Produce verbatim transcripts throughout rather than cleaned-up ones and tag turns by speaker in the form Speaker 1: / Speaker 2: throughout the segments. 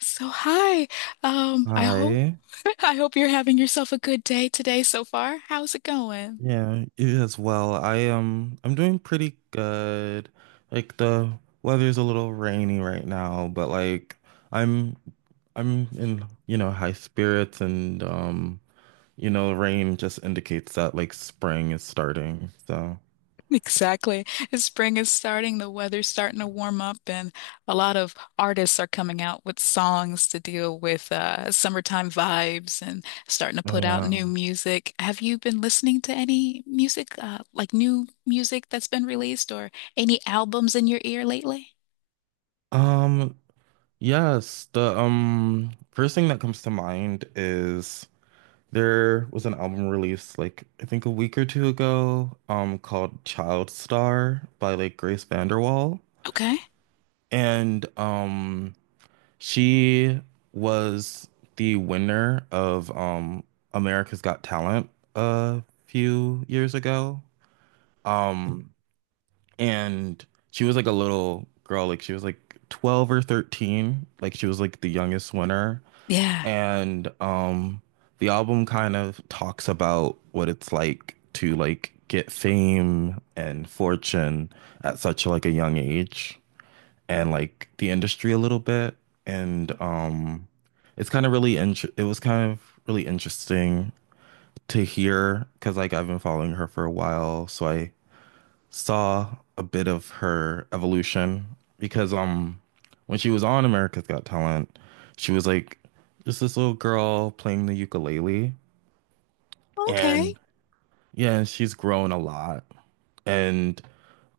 Speaker 1: So hi. Um, I hope
Speaker 2: Hi.
Speaker 1: I hope you're having yourself a good day today so far. How's it going?
Speaker 2: Yeah, you as well. I um I'm doing pretty good. Like the weather's a little rainy right now, but like I'm I'm in, you know, high spirits and um, you know, rain just indicates that like spring is starting. So,
Speaker 1: Exactly. Spring is starting, the weather's starting to warm up, and a lot of artists are coming out with songs to deal with uh, summertime vibes and starting to
Speaker 2: oh,
Speaker 1: put out
Speaker 2: yeah.
Speaker 1: new music. Have you been listening to any music, uh, like new music that's been released or any albums in your ear lately?
Speaker 2: Um, yes, the um first thing that comes to mind is there was an album released like I think a week or two ago, um, called Child Star by like Grace VanderWaal.
Speaker 1: Okay.
Speaker 2: And um she was the winner of um America's Got Talent a few years ago. Um and she was like a little girl, like she was like twelve or thirteen, like she was like the youngest winner.
Speaker 1: Yeah.
Speaker 2: And um the album kind of talks about what it's like to like get fame and fortune at such like a young age and like the industry a little bit and um it's kind of really int it was kind of really interesting to hear because like I've been following her for a while, so I saw a bit of her evolution because um when she was on America's Got Talent, she was like just this little girl playing the ukulele
Speaker 1: Okay.
Speaker 2: and yeah, she's grown a lot and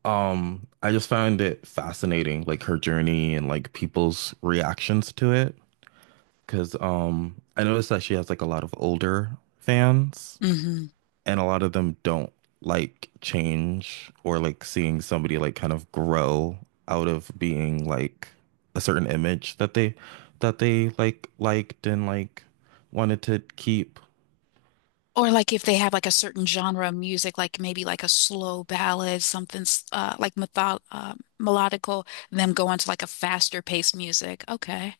Speaker 2: um I just found it fascinating like her journey and like people's reactions to it because um I noticed that she has like a lot of older fans and a lot of them don't like change or like seeing somebody like kind of grow out of being like a certain image that they that they like liked and like wanted to keep.
Speaker 1: Or like if they have like a certain genre of music, like maybe like a slow ballad, something s- uh, like method uh, melodical, and then go on to like a faster paced music. Okay.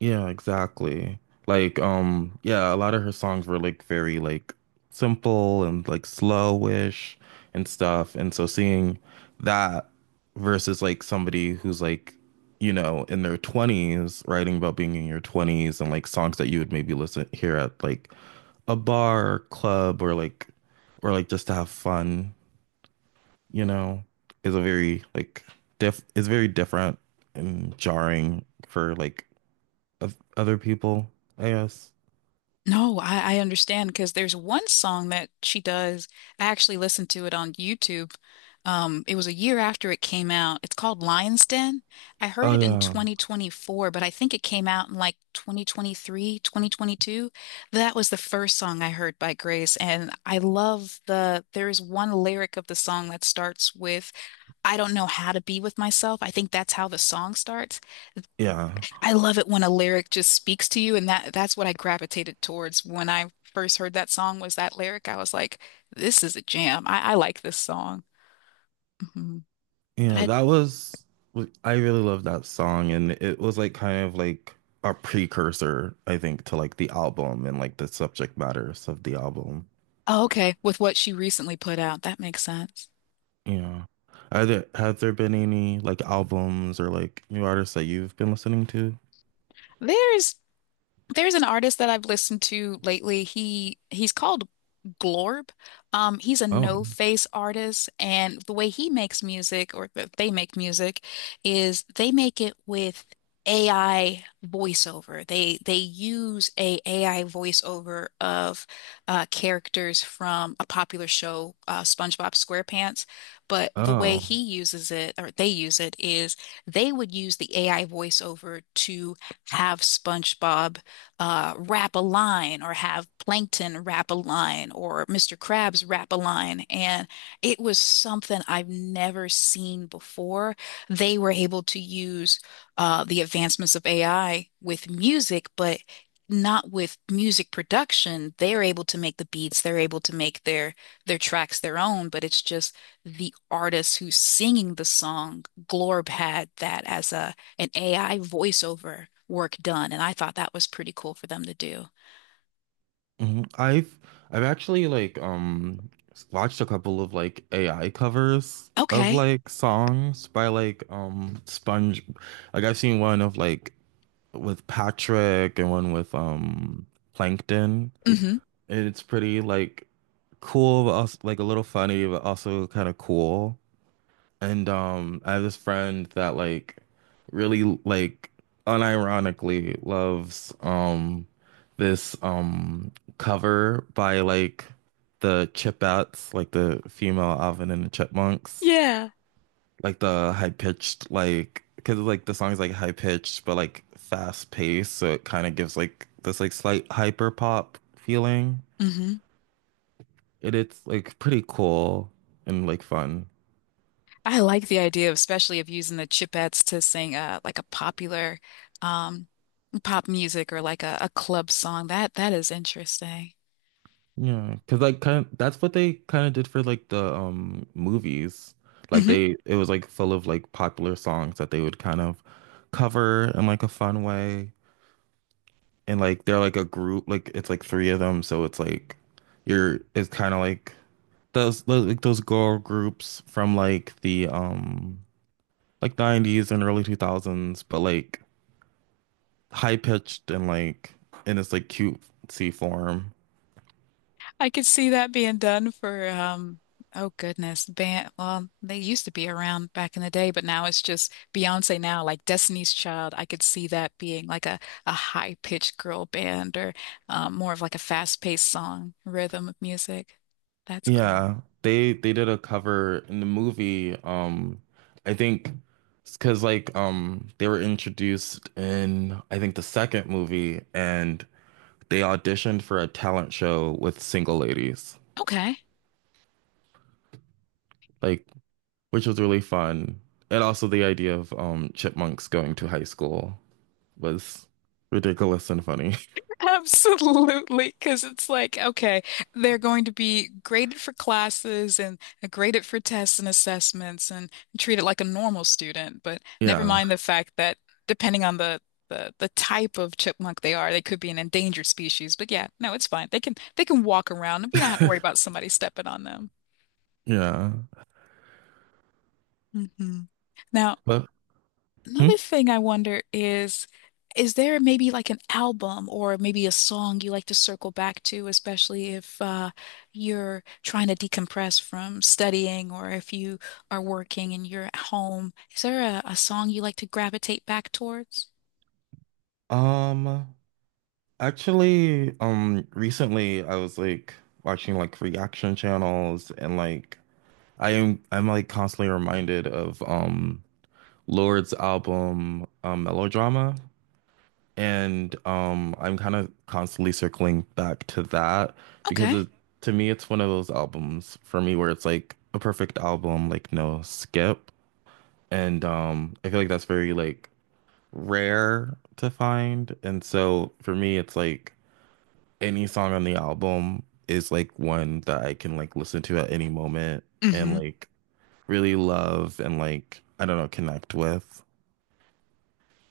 Speaker 2: Yeah, exactly. Like, um, yeah, a lot of her songs were like very like simple and like slowish and stuff. And so seeing that versus like somebody who's like, you know, in their twenties, writing about being in your twenties and like songs that you would maybe listen hear at like a bar or club, or like or like just to have fun, you know, is a very like diff is very different and jarring for like of other people, I guess.
Speaker 1: No, I, I understand because there's one song that she does. I actually listened to it on YouTube. Um, it was a year after it came out. It's called Lion's Den. I heard
Speaker 2: Oh
Speaker 1: it in
Speaker 2: yeah.
Speaker 1: twenty twenty-four, but I think it came out in like twenty twenty-three, twenty twenty-two. That was the first song I heard by Grace, and I love the there is one lyric of the song that starts with, I don't know how to be with myself. I think that's how the song starts.
Speaker 2: Yeah.
Speaker 1: I love it when a lyric just speaks to you, and that that's what I gravitated towards when I first heard that song was that lyric. I was like, this is a jam. I, I like this song. hmm But
Speaker 2: Yeah,
Speaker 1: I,
Speaker 2: that was I really love that song, and it was like kind of like a precursor, I think, to like the album and like the subject matters of the album.
Speaker 1: oh, okay, with what she recently put out, that makes sense.
Speaker 2: Yeah. Are there have there been any like albums or like new artists that you've been listening to?
Speaker 1: There's There's an artist that I've listened to lately. He he's called Glorb. Um, he's a
Speaker 2: Oh.
Speaker 1: no-face artist, and the way he makes music, or that they make music, is they make it with A I voiceover. They they use a AI voiceover of uh, characters from a popular show, uh, SpongeBob SquarePants. But the way
Speaker 2: Oh.
Speaker 1: he uses it, or they use it, is they would use the A I voiceover to have SpongeBob uh, wrap a line or have plankton wrap a line or Mister Krabs wrap a line. And it was something I've never seen before. They were able to use uh, the advancements of A I with music, but not with music production. They're able to make the beats, they're able to make their their tracks their own, but it's just the artist who's singing the song. Glorb had that as a an A I voiceover work done, and I thought that was pretty cool for them to do.
Speaker 2: Hmm, I've I've actually like um s- watched a couple of like A I covers of
Speaker 1: Okay.
Speaker 2: like songs by like um Sponge like I've seen one of like with Patrick and one with um Plankton,
Speaker 1: hmm
Speaker 2: and it's pretty like cool but also like a little funny but also kind of cool. And um, I have this friend that like really like unironically loves um this um cover by like the Chipettes, like the female Alvin and the Chipmunks,
Speaker 1: Yeah.
Speaker 2: like the high pitched, like because like the song's like high pitched but like fast paced, so it kind of gives like this like slight hyper pop feeling.
Speaker 1: hmm
Speaker 2: It it's like pretty cool and like fun.
Speaker 1: I like the idea of especially of using the Chipettes to sing uh like a popular um pop music or like a, a club song. That that is interesting.
Speaker 2: Yeah, because like kind of, that's what they kind of did for like the um movies. Like
Speaker 1: Mhm.
Speaker 2: they it was like full of like popular songs that they would kind of cover in like a fun way. And like they're like a group, like it's like three of them, so it's like you're it's kind of like those those- like those girl groups from like the um like nineties and early two thousands, but like high pitched and like in this like cute C form.
Speaker 1: I could see that being done for um oh goodness, band well, they used to be around back in the day, but now it's just Beyonce now, like Destiny's Child. I could see that being like a, a high-pitched girl band or um, more of like a fast-paced song, rhythm of music. That's cool.
Speaker 2: Yeah, they they did a cover in the movie. Um, I think because like um they were introduced in I think the second movie, and they auditioned for a talent show with single ladies,
Speaker 1: Okay.
Speaker 2: like, which was really fun. And also the idea of um chipmunks going to high school was ridiculous and funny.
Speaker 1: Absolutely, because it's like, okay, they're going to be graded for classes and uh, graded for tests and assessments and treated like a normal student. But never
Speaker 2: Yeah,
Speaker 1: mind the fact that depending on the, the the type of chipmunk they are, they could be an endangered species. But yeah, no, it's fine. They can they can walk around. We don't have to worry about somebody stepping on them.
Speaker 2: yeah,
Speaker 1: hmm Now,
Speaker 2: but hmm?
Speaker 1: another thing I wonder is, is there maybe like an album or maybe a song you like to circle back to, especially if uh, you're trying to decompress from studying or if you are working and you're at home? Is there a, a song you like to gravitate back towards?
Speaker 2: Um. Actually, um, recently I was like watching like reaction channels, and like I am I'm like constantly reminded of um Lord's album, um Melodrama, and um I'm kind of constantly circling back to that because
Speaker 1: Okay.
Speaker 2: it, to me, it's one of those albums for me where it's like a perfect album, like no skip, and um I feel like that's very like rare to find, and so for me it's like any song on the album is like one that I can like listen to at any moment, and
Speaker 1: Mm-hmm.
Speaker 2: like really love, and like, I don't know, connect with.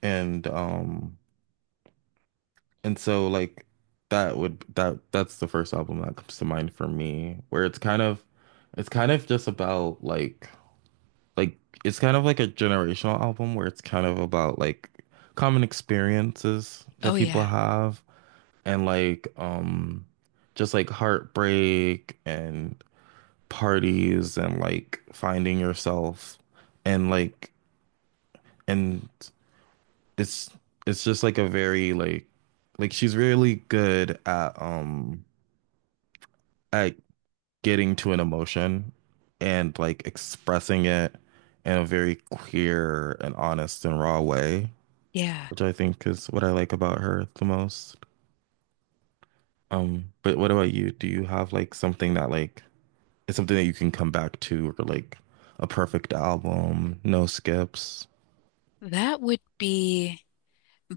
Speaker 2: And um and so like that would that that's the first album that comes to mind for me, where it's kind of it's kind of just about like like it's kind of like a generational album where it's kind of about like common experiences that
Speaker 1: Oh
Speaker 2: people
Speaker 1: yeah.
Speaker 2: have, and like um just like heartbreak and parties and like finding yourself, and like and it's it's just like a very like like she's really good at um at getting to an emotion and like expressing it in a very clear and honest and raw way,
Speaker 1: Yeah.
Speaker 2: which I think is what I like about her the most. Um, but what about you? Do you have like something that like is something that you can come back to, or like a perfect album, no skips?
Speaker 1: That would be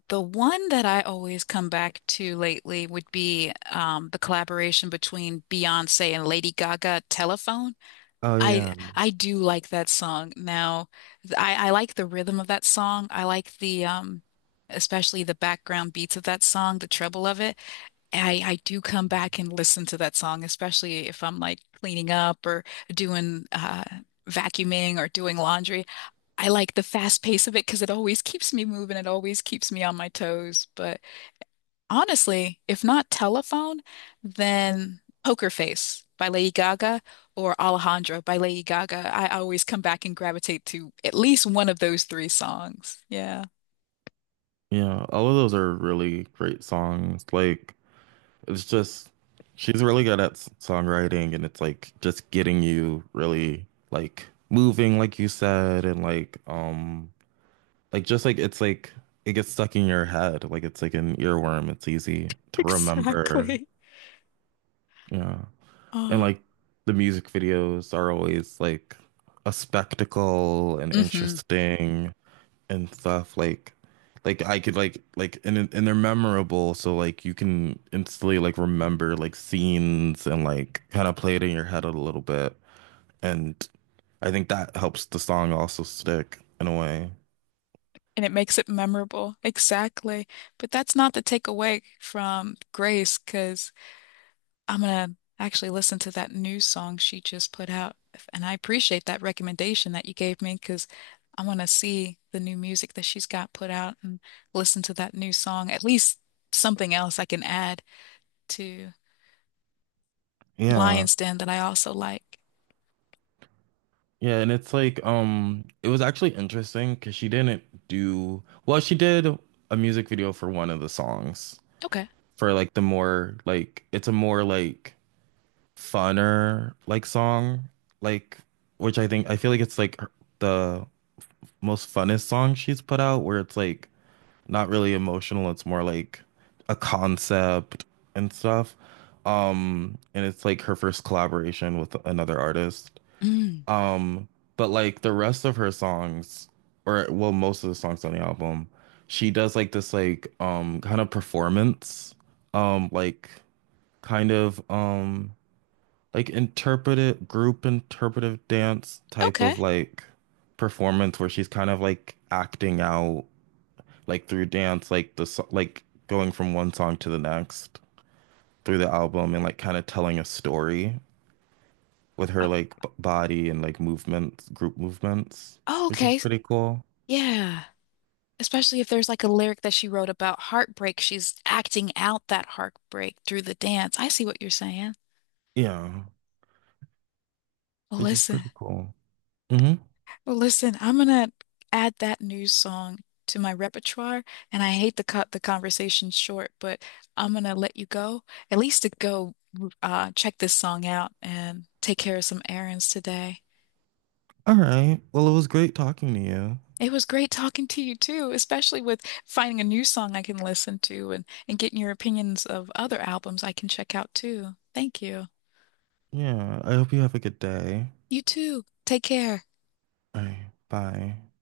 Speaker 1: the one that I always come back to lately would be um, the collaboration between Beyonce and Lady Gaga, Telephone.
Speaker 2: Oh
Speaker 1: I
Speaker 2: yeah,
Speaker 1: I do like that song. Now, th- I I like the rhythm of that song. I like the um especially the background beats of that song, the treble of it. I I do come back and listen to that song, especially if I'm like cleaning up or doing uh vacuuming or doing laundry. I like the fast pace of it because it always keeps me moving. It always keeps me on my toes. But honestly, if not Telephone, then Poker Face by Lady Gaga or Alejandro by Lady Gaga. I always come back and gravitate to at least one of those three songs. Yeah.
Speaker 2: yeah. All of those are really great songs. Like it's just she's really good at s- songwriting, and it's like just getting you really like moving, like you said, and like um, like just like it's like it gets stuck in your head, like it's like an earworm. It's easy to remember.
Speaker 1: Exactly.
Speaker 2: Yeah, and
Speaker 1: Oh,
Speaker 2: like the music videos are always like a spectacle and
Speaker 1: hmm
Speaker 2: interesting and stuff like like I could like like and it- and they're memorable, so like you can instantly like remember like scenes and like kind of play it in your head a little bit, and I think that helps the song also stick in a way.
Speaker 1: and it makes it memorable. Exactly. But that's not the takeaway from Grace, because I'm gonna actually listen to that new song she just put out. And I appreciate that recommendation that you gave me because I want to see the new music that she's got put out and listen to that new song. At least something else I can add to
Speaker 2: Yeah.
Speaker 1: Lion's Den that I also like.
Speaker 2: Yeah, and it's like um it was actually interesting because she didn't do well, she did a music video for one of the songs
Speaker 1: Okay.
Speaker 2: for like the more like, it's a more like funner like song, like which I think I feel like it's like her- the most funnest song she's put out, where it's like not really emotional, it's more like a concept and stuff. Um, and it's like her first collaboration with another artist.
Speaker 1: Mm.
Speaker 2: Um, but like the rest of her songs, or well, most of the songs on the album, she does like this like um kind of performance, um like kind of um like interpretive group interpretive dance type
Speaker 1: Okay.
Speaker 2: of like performance, where she's kind of like acting out like through dance like the so like going from one song to the next through the album and like kind of telling a story with
Speaker 1: Uh,
Speaker 2: her like b body and like movements group movements,
Speaker 1: oh,
Speaker 2: which is
Speaker 1: okay.
Speaker 2: pretty cool.
Speaker 1: Yeah. Especially if there's like a lyric that she wrote about heartbreak, she's acting out that heartbreak through the dance. I see what you're saying.
Speaker 2: yeah
Speaker 1: Well,
Speaker 2: which is
Speaker 1: listen.
Speaker 2: pretty cool hmm
Speaker 1: Well, listen, I'm gonna add that new song to my repertoire, and I hate to cut the conversation short, but I'm gonna let you go, at least to go uh, check this song out and take care of some errands today.
Speaker 2: all right, well, it was great talking to you.
Speaker 1: It was great talking to you too, especially with finding a new song I can listen to and, and getting your opinions of other albums I can check out too. Thank you.
Speaker 2: Yeah, I hope you have a good day.
Speaker 1: You too. Take care.
Speaker 2: All right, bye.